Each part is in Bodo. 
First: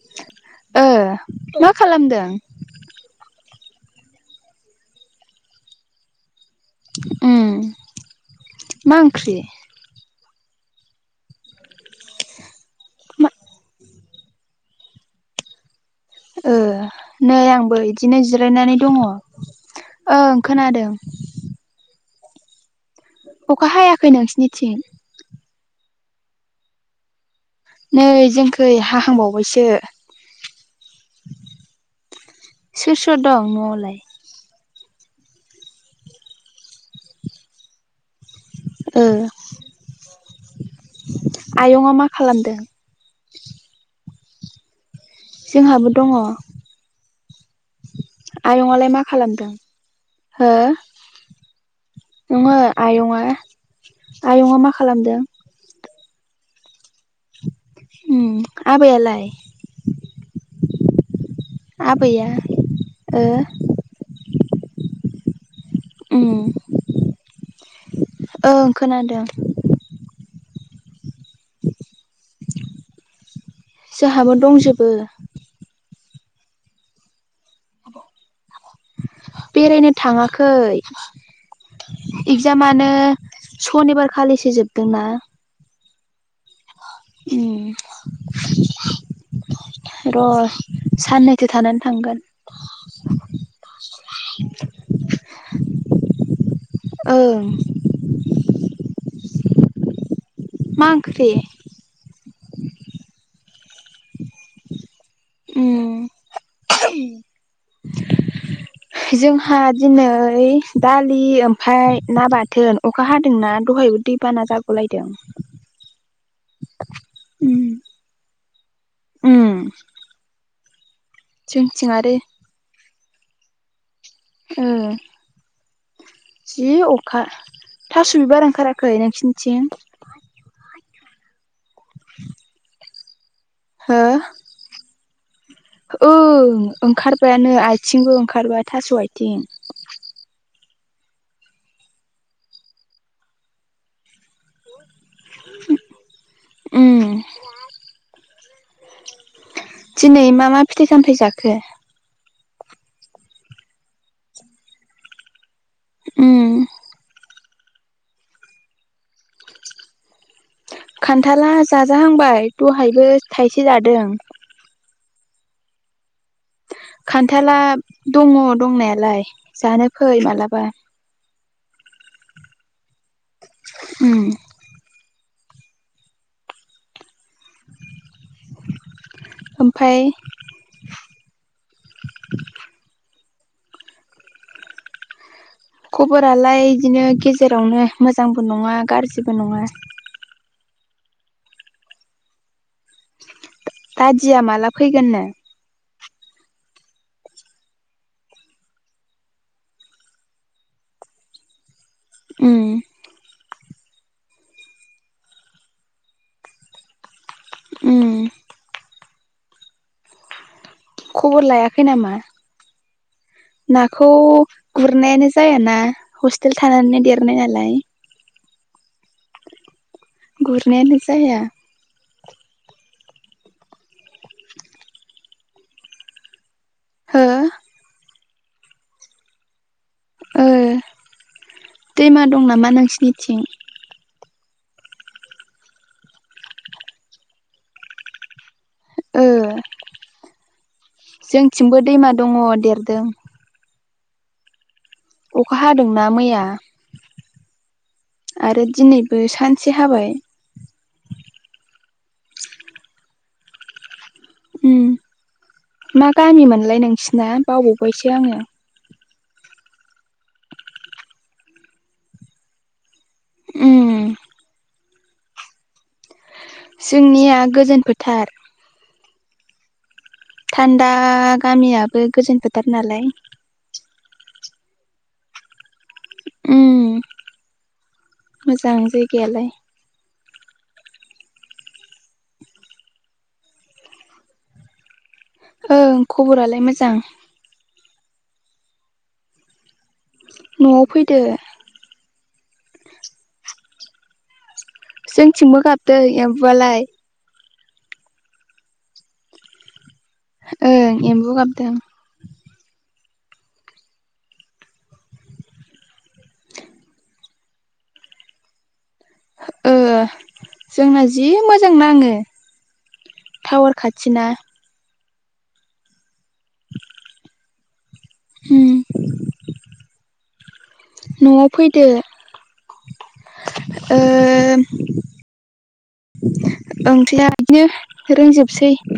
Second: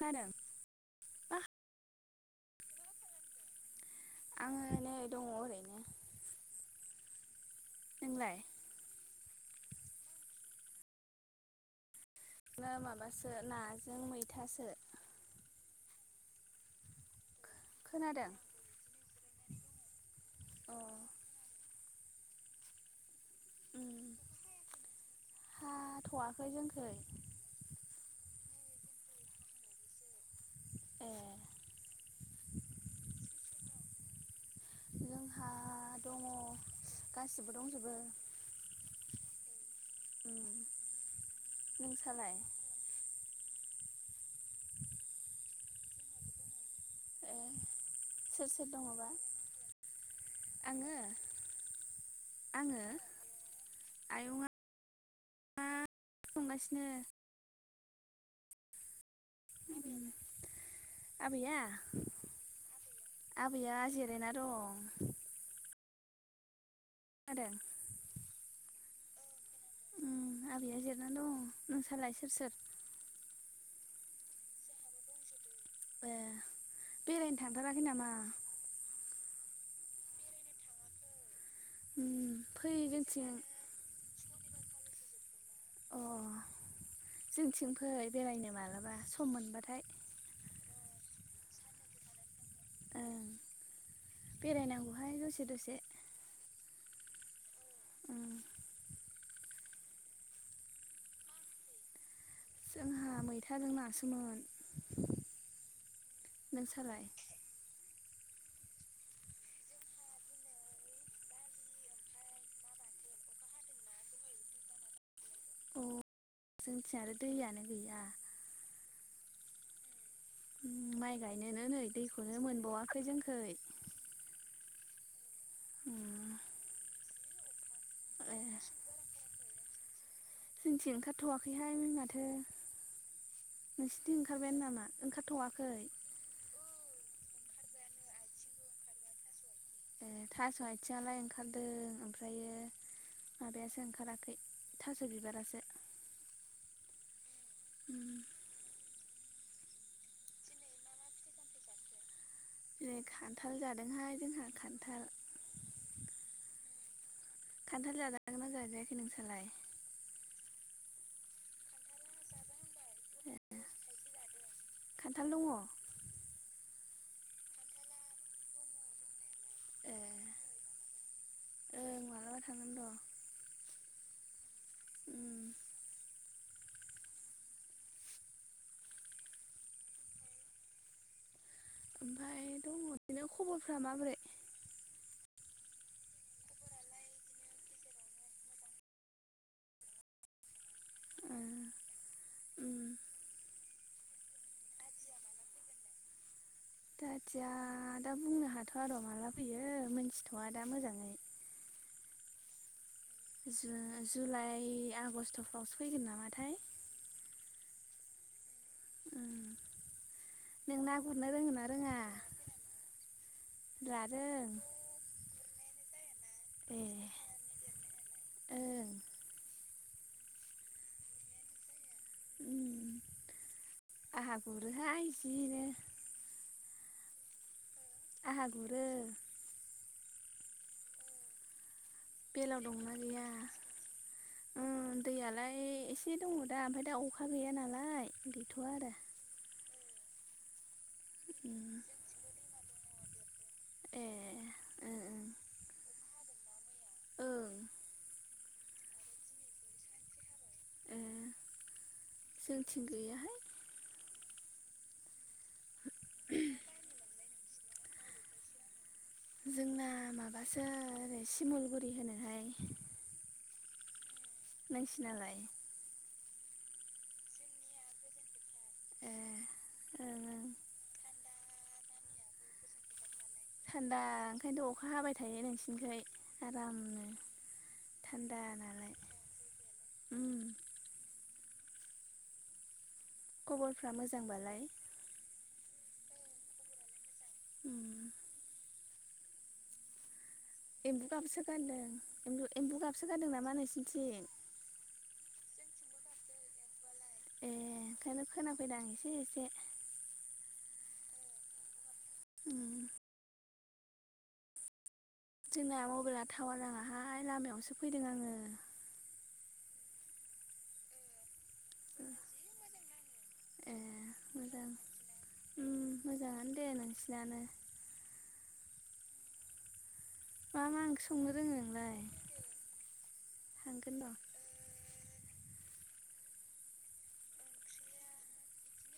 खोनादों ओ मा खालामदों? [unintelligible] उ नोंलाय मा ओंख्रि? बिदिनो मा माबासो नाजों मैथासो। ओ नै आंबो इदिनो खोनादों जिरायनानै दङ ओं अ खोनादों। अखा उम हायाखै नोंसिनिथिं? [unintelligible] नै जोंखै हाहांबावबायसो। ए सोर सोर दं नआवलाय जोंहा दं गासिबो दंजोबो। ओ उम आयंआ मा नोंसालाय खालामदों? जोंहाबो दङ। ए सोर सोर आयंआलाय मा दङबा खालामदों हो आङो ओंहो आङो आयंआ आयंआ मा खालामदों? संगासिनो। उ आबैआलाय। उम आबैया आबैया ओ आबैया जिरायना दं। उम [unintelligible] ओं खोनादों। आबैया जिरना दङ नोंसालाय सोर सोर? जोंहाबो दंजोबो। ए बेरायनो थांथाराखै नामा? बेरायनो थाङाखै। उम फै इगजामानो जोंथिं सनिबार खालिसो जोबगोनना। जोंथिं फै बेरायनो मालाबा सम मोनबाथाय। साननैथो थानानै थांगोन। ओं बेरायनांगौहाय दसे दसे। ओं उम मा ओंख्रि? जोंहा मैथाजों नासोमोन। उम नोंसालाय। [unintelligible] जोंहा दिनै दालि ओमफाय ना बाथोन अखा हादोंना दहायब। दैबाना जागुलायदों। अ जोंथिं आरो दैयानो उम गैया। उम। माइ गायनोनो नै जोंथिं आरो दैखौनो मोनबावाखै जोंखै? ओ। उम। जि अखा। थास' ए बिबार ओंखाराखै नोंसिनिथिं? जोंथिं हो नोंसिथिं ओंखारबायानो नामा ओंखारथ'वाखै। बायानो आयथिंबो ओंखारबाय थास' आयथिं ओ थास' आयथिङालाय ओंखारदों ओमफ्रायो माबायासो ओंखाराखै थास' बिबारासो उम दिनै मा मा फिथाइ सामथाइ जाखो जिरै खान्थाल जादोंहाय जोंहा खान्थाल उम खान्थाल जाजागोन ना जाजायाखै नोंसालाय खान्थाला जाजाहांबाय दहायबो ए थाइसे जादों खान्थाल दङ खान्थाला दङ दंनायालाय जानो ए फै मालाबा ओं मालाबा थांगोन र' उम उम ओमफाय बेनिया खबरफ्रा माबोरै खबरालाय इदिनो गेजेरावनो मोजांबो नङा गारजिबो नङा उम दादिया माला फैगोननो दथिया दा बुंनो हाथ'वा र' माला फैयो मोनथिथ'वा दा मोजाङै उम। जुन जुलाइ आगस्ट'फ्रावसो फैगोन नामाथाय उम उम। खबर लायाखै नामा नाखौ लादों गुरनायानो जायाना हस्टेल थानानै ए देरनाय नालाय ओं गुरनायानो जाया आहा गुरोहाय जि नो हो? आहा गुरो। ओ दैमा दं नामा नोंसिनिथिं? ओ दैयालाय एसे दङ' दा ओमफाय दा अखा गैया नालाय थ'आरो। ओ उम जोंथिंबो दैमा दङ' देरदों। ए ओ अखा हादोंना मैया। ओ ओं आरो दिनैबो सानसे हाबाय। ए जोंथिं गैयाहाय। मा गामि मोनलाय नोंसिना बावबावबायसो आङो। जोंना माबासो ओरै सिमलगुरि होनोहाय उम नोंसि नालाय जोंनिया गोजोन फोथार ए ओं ओं थान्दा गामियाबो गोजोन फोथार नालाय थान्दा ओंखायनोथ' अखा हाबाय थायो नोंस ओमफ्राय उम आरामनो थान्दा मोजां नालाय जायगायालाय उम खबरफ्रा मोजांबालाय ओं खबरालाय मोजां न'आव एम्बु फैदो गाबसो गारदों एम्बु गाबसो गारदों नामा नोंसनिथिं जोंथिंबो गाबदों एम्बुआलाय ए ओंखायनो खोनाफैद आं एसे एसे ओ एमबो गाबदों उ जोंना मबाइला टावार नाङाहाय लामायावसो फैदों आङो उम जोंना जि मोजां मोजां नाङो ए टावार खाथिना मोजां मोजाङानो दे नोंसिनानो उम मा मा ओंख्रि संनो न'आव रोङो फैदो नोंलाय थांगोन ओमफ्राय्रिया रोंजोबसै औ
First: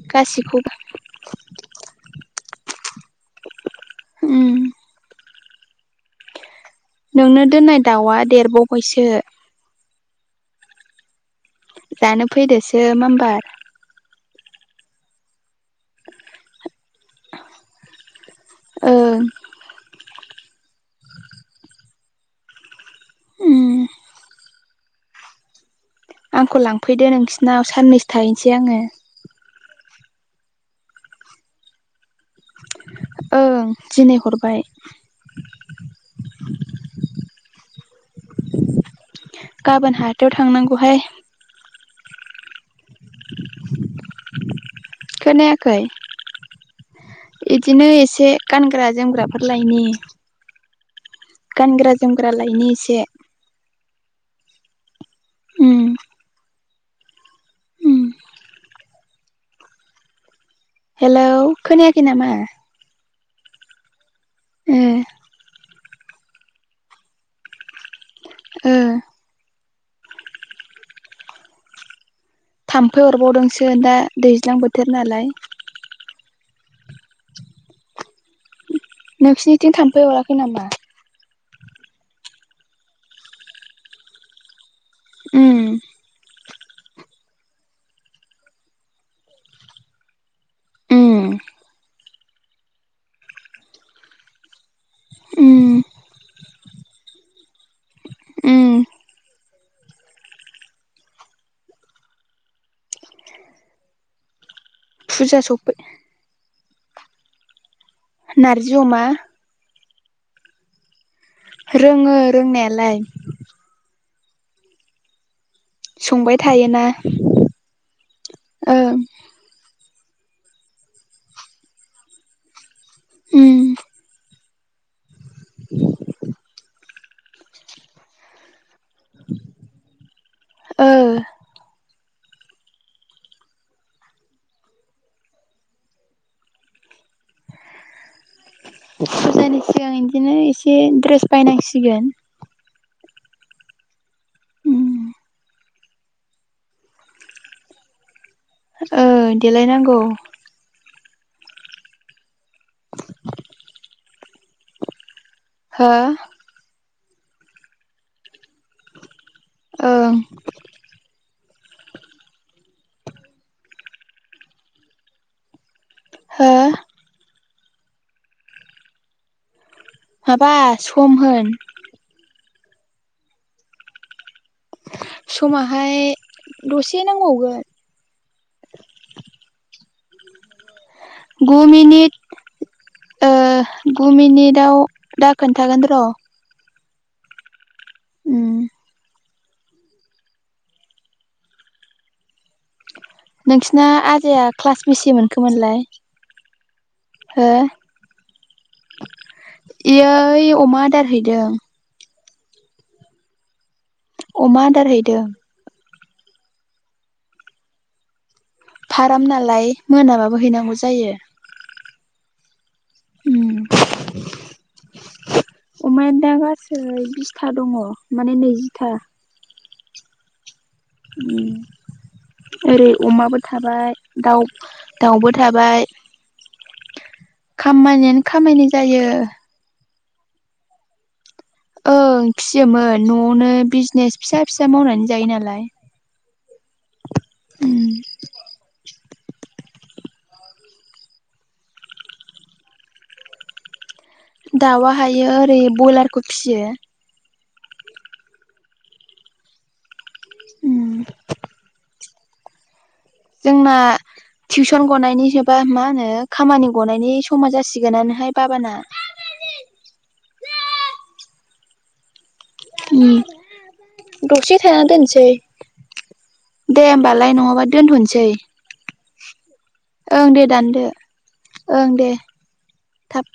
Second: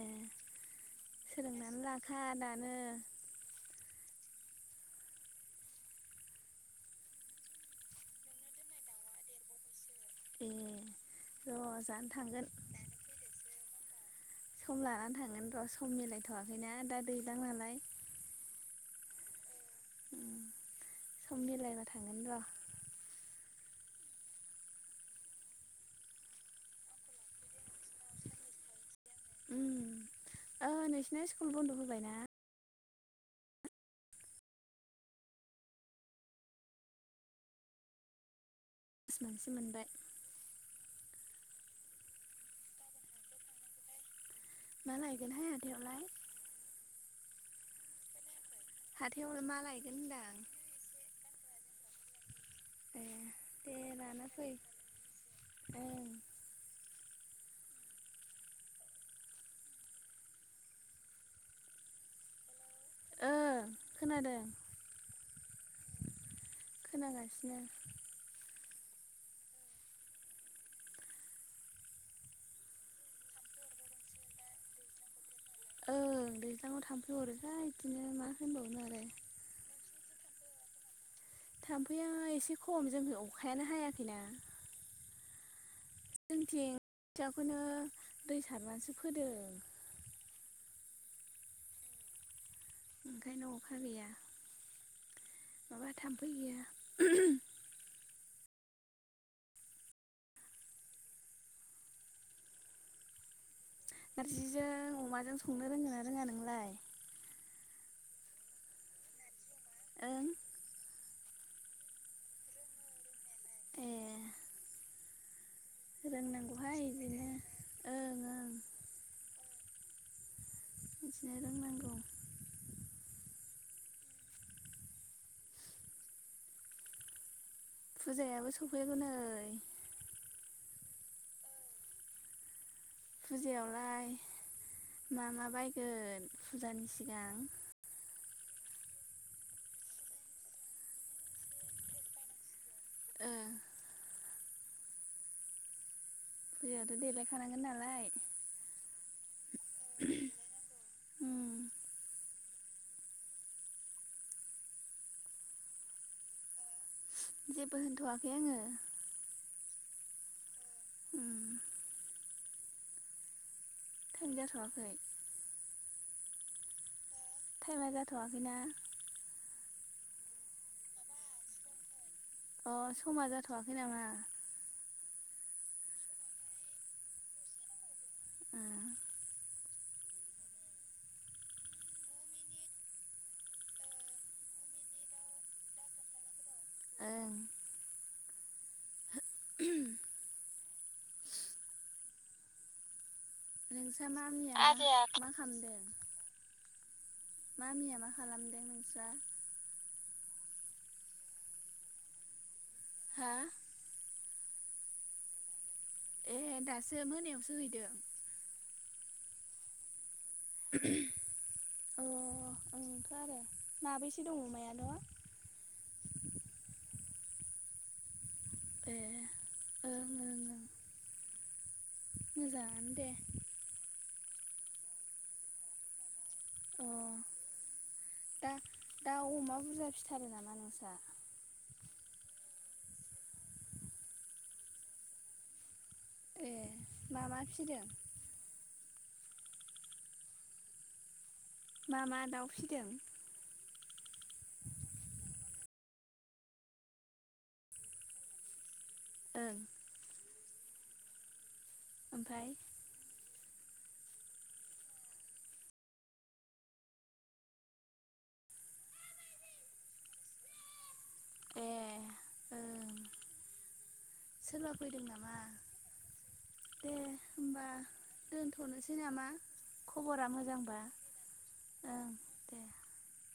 ए सोलोंनानै लाखा दा उम नोंनो दोननाय दाउआ देरबावबायसो ए र' जानो थांगोन फैदोसो माबार सम लानानै थांगोन र' सम मिलायथ'वाखैना दा दैलां नालाय ओं सम मिलायना थांगोन र' उम आंखौ लांफैदो नोंसिनाव साननैसो थाहैनोसै आङो औ नोंसिना स्कुल बन्द' होबायनाा ओं दिनैहरबाय मास मोनसे मोनबाय गाबोन हाथायाव थांनांगौहाय मालायगोनहाय हाथायावलाइ बिदिनो एसे गानग्रा - हाथायाव जोमग्राफोर मा लायनि लायगोन होनदां गानग्रा - जोमग्रा लायनो एसे ए दे लाना फै उय ओं हेलौ खोनायाखै नामा ओं खोनादों ओ खोनागासिनो ओ थाम्फै हरबावदोंसो दा दैज्लां बोथोर नालाय ओं दैज्लांआव थांफैहहाय बिदिनो मा होनबावनो आरो नोंसिरनिथिं थाम्फैअराखै नामा थाम्फैया एसे खम जों अखायानो हायाखैना उम जोंथिं खोथियाखौनो दै सारनानैसो फोदों उम ओंखायनो अखा गैया उम माबा थाम उम नारजिजों फुजा अमाजों संनो सफै रोंङो ना रोङा नोंलाय? नारजि अमा? ओं। रोङो रोंनायालाय। ए संबाय रोंनांगौहाय थायोना इदिनो ओं ओं। इदिनो रोंनांगौ। उम। फुजायाबो सौफैयागोन। ओ। फुजायावलाय मा मा बायगोन फुजानि सिगां? फुजानि सिगां इदिनो एसे ड्रेस बायनांसिगोन। ओ। उम। फुजायावथ' देलायखानांगोन नालाय। ओ देलायनांगौ। उम [inaudible] हो? जेबो होनथ'वाखै आङो। ओं। उम टाइम जाथ'वाखै। हो? थाइमा जाथ'आखैना। माबा सम होन। अ समा जाथ'वाखै नामा? समाहाय दसे नांबावगोन। ओ गु मिनिट ओ गु मिनिदाव दा खोन्थागोन र'। ओं उम। नोंसिना नोंस्रा आजाया मामिया क्लास मा बिसि मा खालामदों? मोनखोमोनलाय? हो मामिया मा खालामदों नोंस्रा? ओइ अमा आदार हैदों। हा अमा आदार हैदों। एह दासो मोनायावसो हैदों? फाराम नालाय मोनाबाबो हैनांगौ जायो। अ ओंथ' आरो, उम माबैसे दं अमायानो? अमाया दा गासै बिसथा दङ माने नैजिथा। ए ओं ओं ओं उम ओरै मोजाङानो दे। अमाबो थाबाय, दाउ दाउबो थाबाय, अ खाम्मानियानो खामानि जायो। फानो नामा नोंसा? ओं फियोमोन न'आवनो बिजनेस फिसा फिसा मावनानै जायो नालाय। ए मा मा उम फिदों? मा मा दाउ फिदों? दाउआ हायो ओरै बयलारखौ फियो। ओं। उम। ओमफाय जोंना टिउसन गनायनि एबा मा होनो खामानि गनायनि समा जासिगोनानोहाय बाबाना। [unintelligible] ए ओं ओम दसे सोरबा थाना फैदों दोनसै। नामा? दे होमबालाय नङाबा दोनथसै। [unintelligible] खबरा ओं दे मोजांबा? दानदो ओं दे थाब।